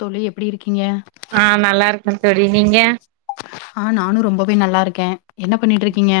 தோழி எப்படி இருக்கீங்க ஆ நல்லா இருக்கே தோழி நீங்க ஆ நானு ரொம்பவே நல்லா இருக்க என்ன பண்ணிட்டு இருக்கீங்க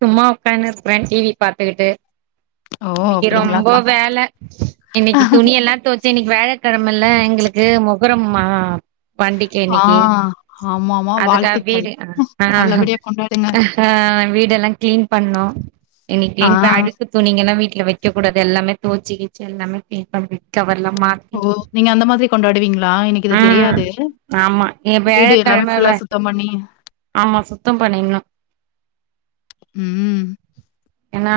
சும்மா உக்கான்னு இருக்குற டி வி பாத்துக்கிட்டு ஓ இன்னிக்கு ரொம்ப அப்டிங்களாக்கா வேல இன்னிக்கு துணி எல்லா தோ சே இன்னைக்கு வேழக்கிழமல்ல எங்களுக்கு மொகரம்மா பண்டிக்க ஆ இன்னைக்கி ஆமாமா அதுக்கா வாழ்த்துக்கள் வீடு அஹ நல்லபடியா கொண்டாடுங்க அ வீடெல்லா கிளீன் பண்ணோ ஆ இன்னிக்கின் பாரு துணிங்கல்லா வீட்ல வைக்க கூடாது எல்லாமே தோச்சி கீச்சி எல்லாமே சேஞ் பண்ணி பெட் கவர் எல்லா மாத் ஓ நீங்க அந்த மாதிரி கொண்டாடுவீங்களா எனக்கு இது ஆ தெரியாது ஆமா ஏ வீடு எல்லாமே வியாழக்கிழம ஃபுல்லா வே சுத் தோ பண்ணி ஆமா சுத்தம் பண்ணிடுனு ம் ஏன்னா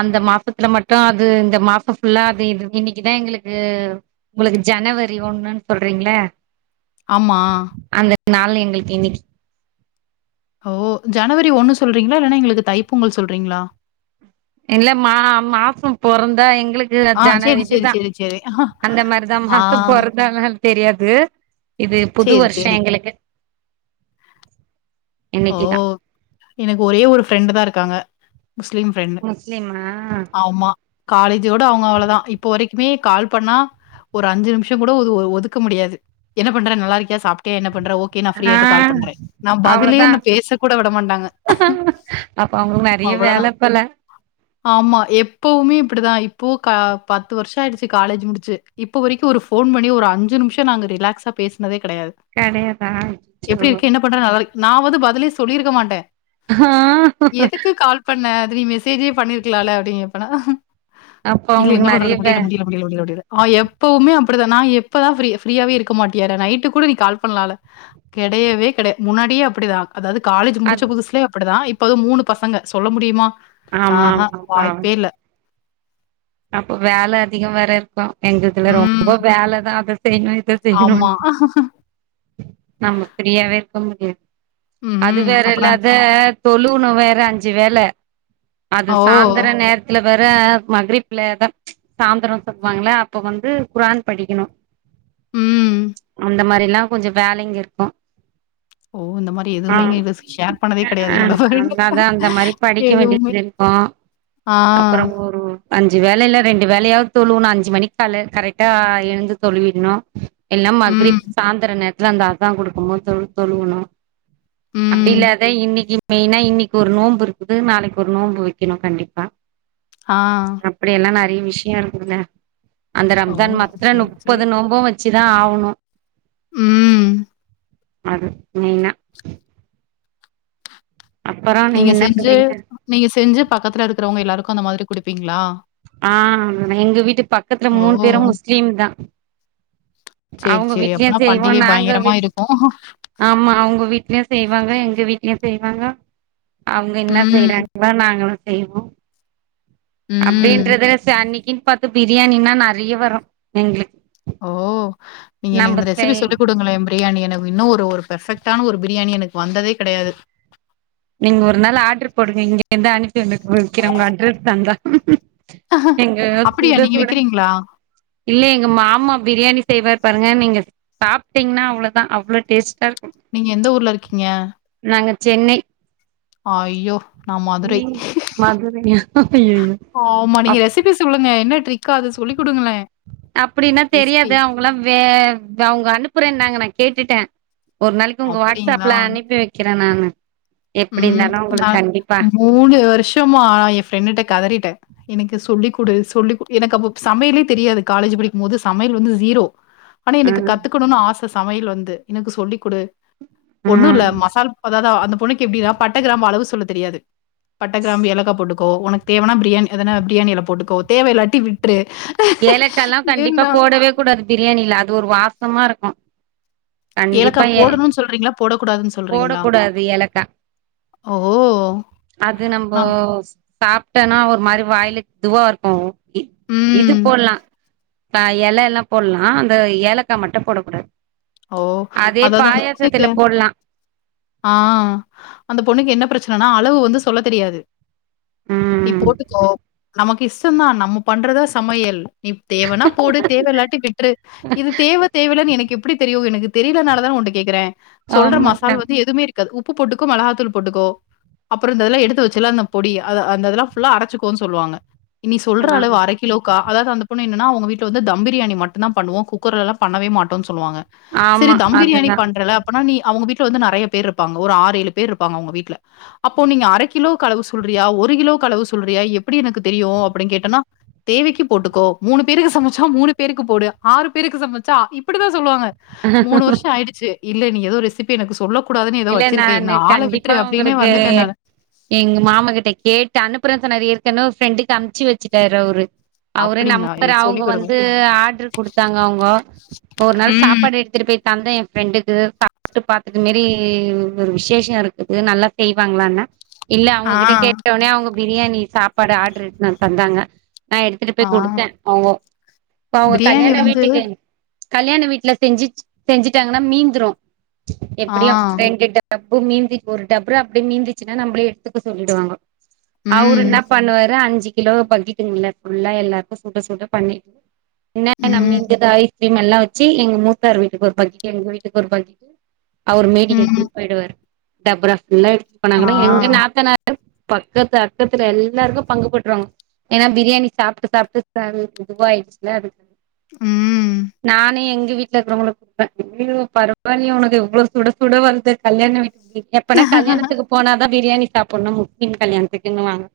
அந்த மாசத்துல மட்டு அது இந்த மாசம் ஃபுல்லா அது இது இன்னைக்குதா எங்களுக்கு உங்களுக்கு ஜனவரி ஒண்ணுன்னு சொல்றீங்கள ஆமா அந்த நாள்ள எங்களுக்கு இன்னிக்கி ஓ ஜனவரி ஒன்னு சொல்றீங்களா இல்லன்னா எங்களுக்கு தைப் பொங்கல் சொல்றீங்களா இல்ல மா மாசம் பொறந்தா எங்களுக்கு இல்ல ஆ ஜான சேரி சேரி இதுதா சேரி சேரி அந்த மாரிதா ஆ மாச பொற அதாதான் தெரியாது இது புது சேரி வர்ஷோ சேரி எங்களுக்கு ஓ இன்னைக்குதா எனக்கு ஒரே ஒரு ஃப்ரெண்ட்டு தா இருக்காங்க முஸ்லீம் ஃப்ரெண்டு முஸ்லீமா ஆமா காலேஜோட அவுங்க அவ்ளோதா இப்ப வரைக்குமே கால் பண்ணா ஒரு அஞ்சு நிம்ஷங்கூட ஒதுஒ ஒதுக்க முடியாது என்ன பண்ற நல்ல இருக்கியா சாப்ட்டியா என்ன பண்ற ஓக் கே நா ஆ ஃப்ரீயாய்ட்டு கால் பண்ற நா பதிலே அவ்ளோதா பேசக்கூட விட மாட்டாங்க. அப்ப அவுங்களுக்கு நறைய வேல அவ்வளதான். போல ஆமா எப்பவுமே இப்படிதா இப்போ கா பத்து வருஷோ ஆயிடுச்சு காலேஜ் முடிச்சு இப்போ வரைக்கு ஒரு ஃபோன் பண்ணி ஒரு அஞ்சு நிம்ஷோ நாங்க ரிலாக்ஸா நாங்க பேசனதே கெடயாது கெடையதா அச்சோ பண்ற நல்லால் நா வந்து பதிலே சொல்லீருக்க மாட்ட ஆஹ் எதுக்கு கால் பண்ண அது நீ மெசேஜே பண்ணீருக்கலால அப்டின்னு கேப்பனா அப்ப இல்ல என்ன அவங்களுக்கு பண்றது நெறைய வே முடில முடில முடில முடில முடில ஆனா எப்பவுமே அப்பிடிதா நா எப்பதா ஃப்ரீ ஃப்ரீயாவே இருக்க மாட்டியாடா நைட்டு கூட நீ கால் பண்லால கெடையவே கெடைய முன்னாடியே அப்படிதா அதாது காலேஜ் முடிச்ச அத் புதுசுலயே அப்பிடிதா இப்பது மூணு பசங்க சொல்ல முடியுமா ஆமா ஆஹா ஆமா வாய்ப்பே இல்ல அப்ப வேல அதிகோ வேற இருக்கூ எங்க இதுல ம். ரொம்ப வேலதா அத செய்ணு இத ஆமா. செய்னுன்டு நம்ம ஃப்ரீயாவே இருக்க முடியாது அது ம்ஹ்ம். வேற அப்பனா இல்லாத தொழூணு வேற அஞ்சு வேல அது ஓ! சாந்தர நேரத்துல வேற மக்ரிப் லதா சாந்திரோ சொல்வாங்கள அப்ப வந்து குரான் படிக்கணு ம் இந்த மாரிலா கொஞ்சோ வேலைங்க இருக்கூ ஓ! இந்த மாரி ஆ எதுவுமே இங்க ம் இது ஷேர் பண்ணதே கிடையாது என்னோட பர்த்டே அததா அந்த மாரி படிக்க எதுவுமே. வேண்டிது ஆ ஆ அஞ்சு வேலைல ரெண்டு வேலையாவ்து தொழுவுணு அஞ்சு மணிக்கால கரெக்டா எழுந்து தொழுவீர்ணு எல்லா ம். மக்ரிப் சாந்திர நேரத்துல அந்த அதா குடுக்கமோ தொ தொழுகுணு ம். அப்டில்லாத இன்னிக்கு மெய்னா இன்னைக்கு ஒரு நோம்பு இருக்குது நாளைக்கு ஒரு நோம்பு வைக்கணு கண்டிப்பா ஆ அப்டியெல்லா நெறைய விஷ்யோ இருக்குதுல்ல அந்த ஓ! ரம்ஜான் மாத்ர சரி, சரி. முப்பது நோன்பூ வச் ச்சுதா ஆவுணு ம் அது மெய்னா அப்புறோ நீங்க என்ன செஞ்சு பண்றீங்க நீங்க செஞ்சு பக்கத்துல இருக்றவங்க எல்லாருக்கு அந்த மாதிரி குடுப்பீங்ளா ஆ எங்க வீட்டு பக்கத்துல ஓ! மூணு பேரூ முஸ்லீம்தா சரி, அவுங்க சரி. வீட்லயு அப்பன்னா செய்வோ பண்டிகை நாங்க பயங்கரமா வீட் இருக்கும். ஆமா அவுங்க வீட்லயு செய்வாங்க எங்க வீட்லயு செய்வாங்க அவுங்க என்னா ம், செய்றாங்களோ நாங்களு செய்வோ ம். அப்டீன்றதுல ச அன்னிக்குன்னு பாத்து பிரியாணின்னா நெறைய வரூ எங்ளுக் ஓ நீங்க எனக்கு இந்த ரெசிபி செய் சொல்லிக் குடுங்களே பி பிரியாணி எனக்கு இன்னு ஒரு ஒரு பெர்ஃபெக்டான ஒரு பிரியாணி எனக்கு வந்ததே கெடயாது நீங்க ஒரு நாள் ஆர்டர் போடுங்க இங்கருந்து அனுப்பி உங்களுக்கு வக்கிறே உங்க அட்ரஸ் தந்தா ஏங்க அப்படியா சுட நீங்க சுட விக்கிறீங்களா? இல்ல எங்க மாமா பிரியாணி செய்வார் பாருங்க நீங்க சாப்ட்டீங்ன்னா அவ்ளதா அவ்ளோ டேஸ்டா இருக்கூ நீங்க எந்த ஊர்ல இருக்கீங்க நாங்க சென்னை ஐயோ நான் மதுரை. நீ மதுரை ஐய்யய்யோ ஆமா நீங்க ரெசிபி சொல்லுங்க என்ன ட்ரிக் அது சொல்லி குடுங்களே அப்படின்னா தெரியாது அவங்கல்லா வே அவங்க அனுப்புறன்னாங்க நா கேட்டுட்ட ஒரு நாளைக்கு உங்க அப்படிங்களா? வாட்ஸ்சாப்ல அனுப்பி வைக்கிறே நானு எப்டி இருந்தாலு உங்களுக்கு கண்டிப்பா மூணு வருஷமா ஏ ஃப்ரெண்டுட்ட கதறிட்டே எனக்கு சொல்லி குடு சொல்லி எனக்கு அப்போ சமையலே தெரியாது காலேஜ் படிக்கும் போது சமையல் வந்து ஜீரோ ஆனா ஆ எனக்கு கத்துக்கணுனு ஆச சமயல் வந்து எனக்கு சொல்லி குடு ஒண்ணு இல்ல ம் மசால் ப த அந்த பொண்ணுக்கு எப்டினா பட்ட கிராம்பு அளவு சொல்ல தெரியாது பட்ட கிராம்பு ஏலகா போட்டுக்கோ ஒனக்கு தேவனா ப்ரியாணி எதனா ப்ரியாணி எல போட்டுக்கோ தேவ இல்லாட்டி விட்று ஏலக்கால்லா கண்டிப்பா போடவே கூடாது ப்ரியாணில அது ஒரு வாசமாருக்கு ஏலக்கா போடுணு சொல்றீங்களா போட கூடாதுன்னு சொல்றீங்களா போடக்கூடாது ஏலக்கா ஓ அது நம்ம நான் சாப்ட்டனா ஒரு மாரி வாய்ல இதுவாருக்கு இ இது ம். போட்லா [unintelligible] எலல்லா போட்லா அந்த ஏலக்கா மட்டு போடக்கூடாது ஓ! அதே அதாவது அந்த பொண்ணுக்கு பாயாசத்துல போட்லா ஆ அந்த பொண்ணுக்கு என்ன ப்ரச்சனனா அளவு வந்து சொல்ல தெரியாது நீ ம் போட்டுக்கோ நமக்கு இஷ்டதா நம்ம பண்றதா சமையல் நீ தேவனா போடு தேவ இல்லாட்டி விட்று இது தேவ தேவல்லன்னு எனக்கு எப் டியு எனக்கு தெரியலனால தான உன்ட கேக்குற சொல்ற ஆமாக்கா மசால் வந்து எதுமே இருக் காது உப்பு போட்டுக்கோ மெளகாத்தூள் போட்டுகோ அப்றோ இந்த இதெல்ல எடுத்து வச்சுல்ல அந்த பொடி அத அந்தெல்லா ஃபுல்ல அரைச்சுக்கோன்னு சொல்லுவாங்க நீ சொல்ற ஆ அளவு அரைக்கிலோக்கா அதாவ்து அந்த பொண்ணு என்னன்னா அவுங்கவீட்ல வந்து தம் ப்ரியாணி மட்டு தா பண்ணுவோ குக்கர்லலா பண்ணவே மாட்டோ சொல்லுவாங்க செரி ஆமா தம் ப்ரியாணி அதுதான். பண்றல அப் பனா நீ அவுங்க வீட்டுல வந்து நெறைய பேரு இருப்பாங்க ஒரு ஆரெழு பேர் இருப்பாங்க அவுங்க வீட்ல அப்போ நீங்க அர கிலோவுக்கு அளவு சொல்றியா ஒரு கிலோவுக்கு அளவு சொல்றியா எப்டி எனக்கு தெரியு அப்டி கேட்டனா தேவைக்கி போட்டுக்கோ மூணு பேருக்கு சமச்சா மூணு பேருக்கு போடு ஆறு பேருக்கு சமச்சா ஆ இப் டிதா சொல்வாங்க மூணு வர்ஷோ ஆயிடுச்சு இல்ல நீ ஏதோ ரெசிபி எனக்கு சொல்ல கூடாதுன்னு ஏதோ இல்ல வச்சிருக்க நானு என்ன ஆள கண்டிப்பா விட்ரு அப்டின்னே உங்களுக்கு வந்துட்டே நானு எங்க மாமா கிட்ட கேட்டு அனுப்புற சொன்னாரு ஏற்கன ஒரு ஃப்ரெண்டுக்கு அம்ச்சி வச்சிட்டாரு அவுரு அவ்ரே அப்படிங்களா? நம்பர எனக்கு அவுங்க சொல்லிக் கொடுங்க. வந்து ஆர்டரு குடுத்தாங்க அவோங்க ஒரு நாள் ம். சாப்பாடு எடுத் துட்டுபோய் தந்த என் ஃப்ரெண்டுக்கு சாப்ட்டு பாத்துட்டு மேரி ஒரு விஷேச இருக்குது நல்லா செய்வாங்களான்ன இல்ல ஆ. அவுங்ககிட்ட கேட்டோனே அவுங்க ப்ரியாணி சாப்பாடு ஆர்டரு இட்னு வந்து தந்தாங்க நா எடுத்துட்டு ஆ. போய் குடுத்தே அவுங்க இப்ப அவுங்க பிரியாணி கல்யாண வந்து வீட்டுக்கு கல்யாண வீட்டுல செஞ்சு செஞ்சுட்டாங்கன்னா மீந்துரு ஆ. எப்டியு ரெண்டு டப் டப்பு மீந்தி ஒரு டபரா அப்டே மீந்திச்சுன்னா நம்பளே எடுத்துக்க சொல்லிடுவாங்க அவ்ரு ம். இன்ன பண்ணுவாரு அஞ்சு கிலோ பக்கெட்டுங்ள ஃபுல்லா எல்லாருக்கு சுட சுட பண்ணி இன்னன்னா ம். மிந்துதோ ஐ கிரீம் எல்லா வச்சு எங்க மூத்தாரு வீட்டுக்கு ஒரு பக்கிட்டு எங்க வீட்டுக்கு ஒரு பக்கிட்டு அவுரு மீதி ம். எடுத்துபோய்டுவரு டபரா ஃபுல்லா எடுத்துட்டு ஆ. போனாங்கனா எங்க நாத்தனா [inaudible] பக்கத்து அக்கத்துல எல்லருக்கு பங்கு போட்ருவாங்க ஏன்னா ப்ரியாணி சாப்ட்டு சாப்ட்டு சல் இதுவயிடுச்சுல அதுக்கண்டி ம் நானு எங்க வீட்ல இருக்கவங்களு குடுப்பே அய்யியோ பரவாலைய உனக்கு இவ்ளோ சுட சுட வர்து கல்யாண வீட்டு ப்ரி எப்பனா கல்யாணத்துக்கு போனாதா ப்ரியாணி சாப்னு முஸ்லிம் கல்யாணத்துக்குன்னுவாங்க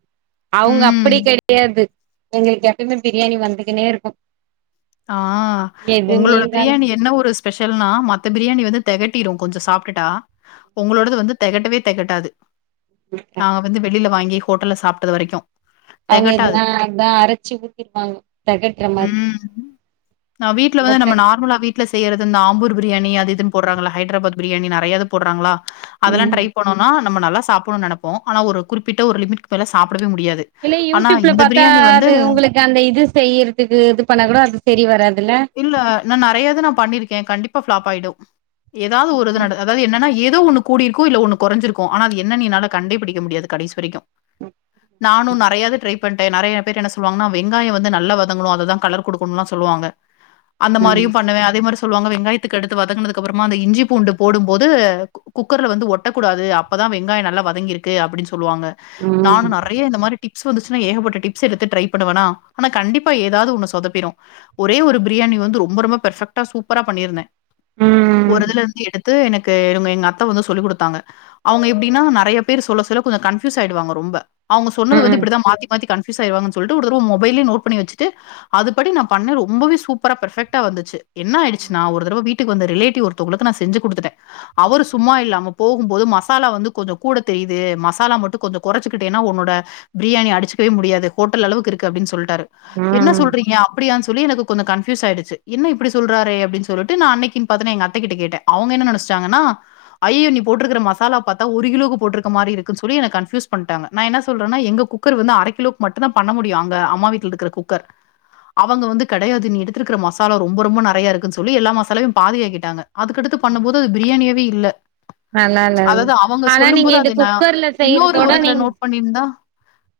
அவுங்க ம். அப்டி கெடையாது எங்களுக்கு எப்யுமே ப்ரியாணி வந்துகுனே இருக்கு ஆ எதுவுமே உங்களோட இருந்தாலு ப்ரியாணி என்ன ஒரு ஸ் பெஷல்னா மத்த ப்ரியாணி வந்து திகட்டிடரு கொஞ்ச சாப்டுட்டா உங்களோட வந்து தெகட்டவே தெகட்டாது [inaudible] நாங்க வந்து வெளில வாங்கி ஹோட்டல்ல சாப்டது வரைக்கு அவுங்க எதுனா அதா அரச்சு ஊத்திப்பாங்க தெகட்ற மாரி நா வீட்ல வந்து ஓட்ட நம்ம நார்மலா வீட்ல செய்யறது இந்த ஆம்பூர் பிரியாணி அது இது போட்றாங்கள ஹைட்ராபாத் பிரியாணி நெறையது போடுறாங்களா அதெல்லா ம் ட்ரை பண் ஆனா நம்ம நல்லா சாப்புனு நெனப்போ ஆனா ஒரு குறிப்பிட்ட ஒரு லிமிட்கு மேல சாப்டவே முடியாது இல்ல ஆனா யூடியூப்ல இந்த பாத்தா பிரியாணி வந்து அது உங்களுக்கு அந்த இது செய்யறதுக்கு இது பண்ண கூட அது செரி வராதுல இல்ல நா நெறையது நா பண்ணிருக்க கண்டிப்பா ஃபிளாப்பாயிடு ஏதாவது ஒரு இது ம் நட அதாவது என்னனா ஏதோ ஒன்னுக் கூடியிருக்கு இல்ல ஒன்னு கொறஞ்சிருக்கு ஆனா அது என்னன் என்னால கண்டே பிடிக்க முடியாது கடைஸ் வரைக்கு நானு நெறையது ட்ரை பண்ட்ட நெறைய பேர் என்ன சொல்வாங்னா வெங்காய வந்து நல்லா வதங்ணு அததுதா கலர் குடுக்கணுலா சொல்லுவாங்க அந்த மாரியு பண்ணுவ அதே மாரி சொல்வங்க வெங்காயத்துக்கு அடுத்து வதங்னதுக்கப்றமா அந்த இஞ்சி பூண்டு போடும் போது குக்கர்ல வந்து ஒட்டக்கூடாது அப்பதா வெங்காய நல்லா வதங்கிருக்கு அப்டின் சொல்லுவாங்க நானு நெறைய இந்த மாரி டிப்ஸ் வந்துச்சுனா ஏகப்பட்ட டிப்ஸ் எடுத்து ட்ரை பண்ணுவனா ஆனா கண்டிப்பா ஏதாது ஒன்னு சொதப் பிரு ஒரே ஒரு பிரியாணி வந்து ரொம்ப ரொம்ப பர்ஃபெக்டா சூப்பரா பண்ணிருந்த ம் ஒரு ம் ம் இதுல இந்து எடுத்து எனக்கு இங்க எங்க அத்த வந்து சொல்லி குடுத்தாங்க அவுங்க எப்டினா நெறைய பேர் சொல்ல சொல்ல கொஞ்ச கன்ஃபியூஸ் ஆயிடுவாங்க ரொம்ப அவுங்க சொன்னது வந்து இப்டிதா மாத்தி மாத்தி கன்ஃபியூஸ் ஆயிருவாங்கன் சொல்ட்டு உடுதடவ மொபைல்லியே நோட் பண்ணி வச்சிட்டு அதுபடி நா பண்ண ரொம்பவே சூப்பரா பெர்ஃபெக்டா வந்துச்சு என்னாயிடுச்சுனா ஒரு தடவ வீட்டுக்கு வந்த ரிலேட்டிவ் ஒருத் தவுங்ளுக்கு நா செஞ்சு குடுத்துட்ட அவரு சொ சும்மா இல்லாம போகும்போது மசாலா வந்து கொஞ்ச கூட தெரிது மசாலா மட்டு கொஞ்ச கொறச்சிக்கிட்டினா ஒன்னோட பிரியாணி அடிச்சுக்கவே முடியாது ஹோட்டல் அளவுக்கு இருக்கு அப்டின் சொல்ட்டாரு ம் என்ன ம் சொல் நீங்க அப்டியான் சொல்லி எனக்கு கொஞ்ச கன்ஃபியூஸ் ஆய்டுச்சு என்ன இப்டி சொல்றாறே அப்டின் சொல்லிட்டு நா அன்னைகின் பாத்து நா எங்க அத்தைகிட்ட கேட்ட அவுங்க என்ன நெனஸ்ட்டாங்கன்னா ஐய்யியோ நீ போட்ருக்கற மசாலா பாத்தா ஒரு கிலோக்கு போட்ருக்க மாரி இருக்குன் சொல்லி என கன்ஃபியூஸ் பண்டாங்க நா என்ன சொல்றனா எங்க குப் குக்கர் வந்து அர கிலோக் மட்டுந்தா பண்ண முடியு அங்க அம்மா வீட்ல இருக்ற குக்கர் அவங்க வந்து கெடையாது நீ எடுத்ருக்கற மசாலா ரொம்ப ரொம்ப நெறைய இருக்குன் சொல்லி எல்லா மசாலாவையு பாதியாக்கிட்டாங்க அதுக்கடுத்து பண்ணும்போது அது பிரியாணியாவே இல்ல நல்லா இல்ல அததா அவங்க ஆனா சொல்லும் நீங்க போது இது அது நா குக்கர்ல இன்னொரு செய்யறதோட ஒருதுல நீங் நோட் பண்ணிந்தா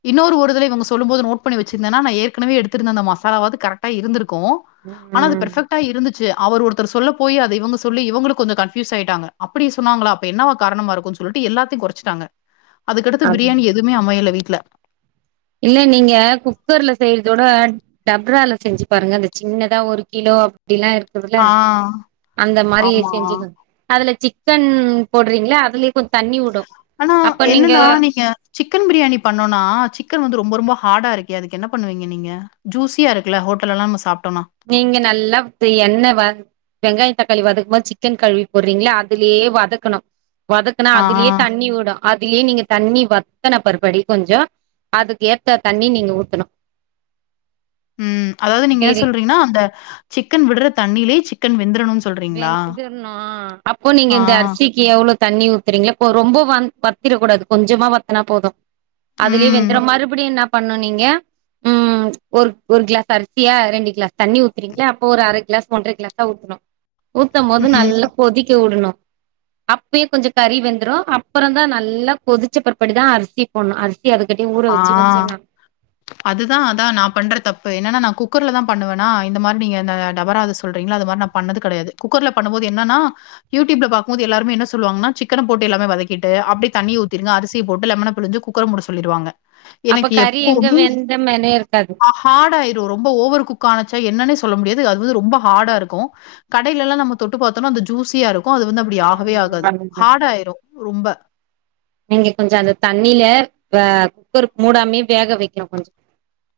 இன்னொரு ஒருதல இவுங்க சொல்லும் போது நோட் பண்ணி வச்சிருந்தனா நா ஏற்கனவே எடுத்திருந்த அந்த மஸ் சலாவாது கரக்டா இருந்திருக்கு ம் அது பெர்பெக்டா இருந்துச்சு அவர் ஒருத்தர் சொல்ல போய் அது இவுங்க சொல்லி இவுங்களு கொஞ்ச கன்ஃபியூஸ் ஆயிட்டாங்க அப்டி சொன்னாங்களா அப்ப என்னவா காரணமா இருக்குன் சொல்லிட்டு எல்லாத்தியு கொறைச்சிட்டாங்க அதுக்கடுத்து அப் பிரியாணி எதுமே அமையல வீட்ல இல்ல நீங்க குக்கர்ல செய்யறதோட டப்ரால செஞ்சு பாருங்க அந்த சின்னதா ஒரு கிலோ அப்டிலா இருக்குதுல ஆ அந்த மாரி ஆமா செஞ்சுங்க அதுல சிக்கன் போட்றிங்ளா அதுலே கொஞ் தண்ணி வுட் ஆனா என்னனா நீங்க சிக்கன் பிரியாணி பண்ணோனா சிக்கன் வந்து ரொம்ப ரொம்ப ஹாடா இருக்கே அதுக்கு என்ன பண்ணுவீங்க நீங்க ஜூஸியா இருக்குல்ல ஹோட்டல்லலா நம்ம சாப்ட்டோனா நீங்க நல்லா வ எண்ணெ வ வெங்காய தக்காளி வதக்கம்போது சிக்கன் கழுவி போர்றீங்கல்ல அதுலியே வதக்கணு வதக்குனா ஆ அதுலியே ஆ. தண்ணி விடு அதுலியே நீங்க தண்ணி வத்தன பர்படி கொஞ்ச அதுக்கு ஏத்த தண்ணி நீங்க ஊத்தணு ம் அதாவது நீங்க என்ன ஊத்தணு சொல்றீங்கனா அந்த சிக்கன் விட்ற தண்ணியிலயே சிக்கன் வெந்துரணுன் அப்போ நீங்க ஆ. இந்த அரிசி க்கி எவ்ளோ தண்ணி ஊத்துறீங்களா இப்போ ரொம்ப வந் வத்திரக்கூடாது கொஞ்சமா வத்துனா போது அதுலயே ம். வெந்துரு மறுபடியு என்ன பண்ணு நீங்க ம் ஒரு ஒரு கிளாஸ் அரிசியா ரெண்டு கிளாஸ் தண்ணி ஊத்துறீங்களா அப்போ ஒரு அர கிளாஸ் ஒன்ற கிளாஸா ஊத்தணு ஊத்தம் போது ம். நல்லா கொதிக்கவுடணு அப்பயே கொஞ்ச கறி வெந்துரு அப்புறந்தா நல்லா கொதிச்ச பற்பாடு தா அரிசி போட்ணு அரிசிய அதுக்காட்டி ஊற வச்சு வச்சுர்ணு அதுதா அதா நா பண்ற தப்பு என்னன்னா நா குக்கர்ல தா பண்ணுவேன்னா இந்த மாரி நீங்க இந்த டபரால சொல்றீங்கல்ல அது மாரி நா பண்ணது கெடையாது குக்கர்ல பண்ணம் போது என்னன்னா யூடியூப்ல பாக்கும்போது எல்லாருமே என்ன சொல்வாங்கன்னா சிக்கன போட்டு எல்லாமே வதக்கிட்டு அப்டே தண்ணிய ஊத்திருங்க அரிசிய போட்டு லெமன புழுஞ்சு குக் கர மூட சொல்லிடுவாங்க அப்ப எனக்கு கறி எங்க எப்போவுமே வெந்த மேனே இருக்காது ஆ ஹார்ட் ஆயிரு ரொம்ப ஓவர் குக் ஆனுச்சா என்னன்னே சொல்ல முடியாது அது வந்து ரொம்ப ஹார்டா இருக்கு கடையிலல்லா நம்ம தொட்டு பாத்தோன்னா அந்த ஜூஸியா இருக்கு அது வந்து அப்படி ஆகவே ஆகாது ஹார்ட் ஆயிரு ரொம்ப நீங்க கொஞ்ச அந்த தண்ணில வ குக்கர் மூடாமயே வேக வக்கனு கொஞ்ச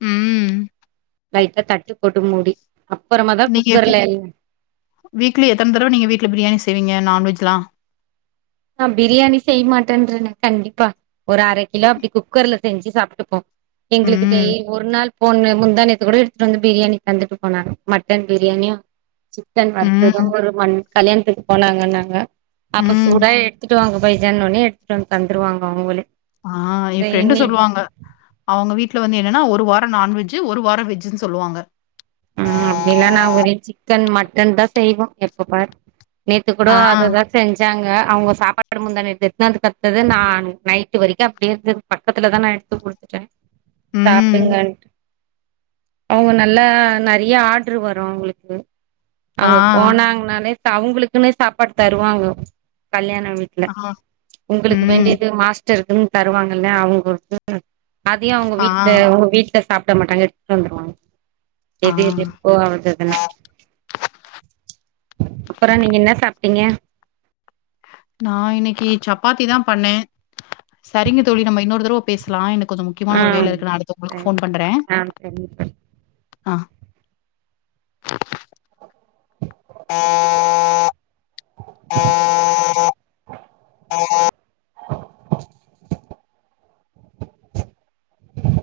ம் லைட்டா தட்டு போட்டு மூடி அப்புறமா தா நீங்க எப்டி குக்கர்ல வீக்லி எத்தன தடவ நீங்க வீட்ல பிரியாணி செய்வீங்க நாண் வெஜ்லா நா பிரியாணி செய்ய மாட்டேன்றேனே கண்டிப்பா ஒரு அர கிலோ அப்டி குக்கர்ல செஞ்சு சாப்ட்டுப்போ எங்களுக்கு ம். டெய் ஒரு நாள் போட்ணு முந்தா நேத்து கூட எடுத்துட்டு வந்து பிரியாணி தந்துட்டு போனாங்க மட்டன் பிரியாணியு சிக்கன் வறுத்தது ம். ஒரு மண் கல்யாணத்துக்கு போனாங்கன்னாங்க அப்போஸ் ம். சூடா எடுத்துட்டு வாங்க பைஜான் ஒன்னே எடுத்துட்டு வந்து தந்துடுவாங்க அவுங்களே ஆ ஏ ஃப்ரெண்டு சொல்லுவாங்க அவுங்க வீட்ல வந்து என்னென்னா ஒரு வார நாண்வெஜ்ஜு ஒரு வார வெஜ்ஜுன்னு சொல்லுவாங்க ம் அப்டிலா நா ஒரே சிக்கன் மட்டன் தா செய்வோ எப்ப பார் நேத்து கூட ஆ. அததா செஞ்சாங்க அவுங்க சாப்பாடு முந்தா நேத்து எடுத்துன்னு வந்து தந்தது நா நைட்டு வரைக்கு அப்டியே இருந்துது பக்கத்துலதா நா எடுத்துக் குடு த்த ம். சாப்டுங்கன்ட்டு அவுங்க நல்லா நெறைய ஆர்டரு வரு அவுங்களுக்கு ஆ. அவுங்க போனாங்கனாலே அவுங்களுக்குன்னே சாப்பாடு தருவாங்க கல்யாண வீட் ல ஆ. உங்களுக்கு ம். வேண்டியது மாஸ் மிச்ச இருக்குன்னு தருவாங்கல்ல அவுங்களுக்கு அதையு அவுங்க ஆ. வீட்ல உங்க வீட் ல சாப்ட மாட்டாங்க எடுத்துட்டு வந்துருவாங்க ஆ. எது எது எப்போ வந்துதுன்னா அப்புற நீங்க என்ன சாப்ட்டீங்க நா இன்னைக்கு சப்பாத்திதா பண்ணே சரிங்க தோழி நம்ம இன்னொரு தரவ பேசலா எனக்கு கொஞ்ச முக் ஆ முக்கியமான ஒரு வேல இருக்கு நா அடுத்து உங்களுக்கு சரி ஃபோன் பண்றே ஆ சரி ஆ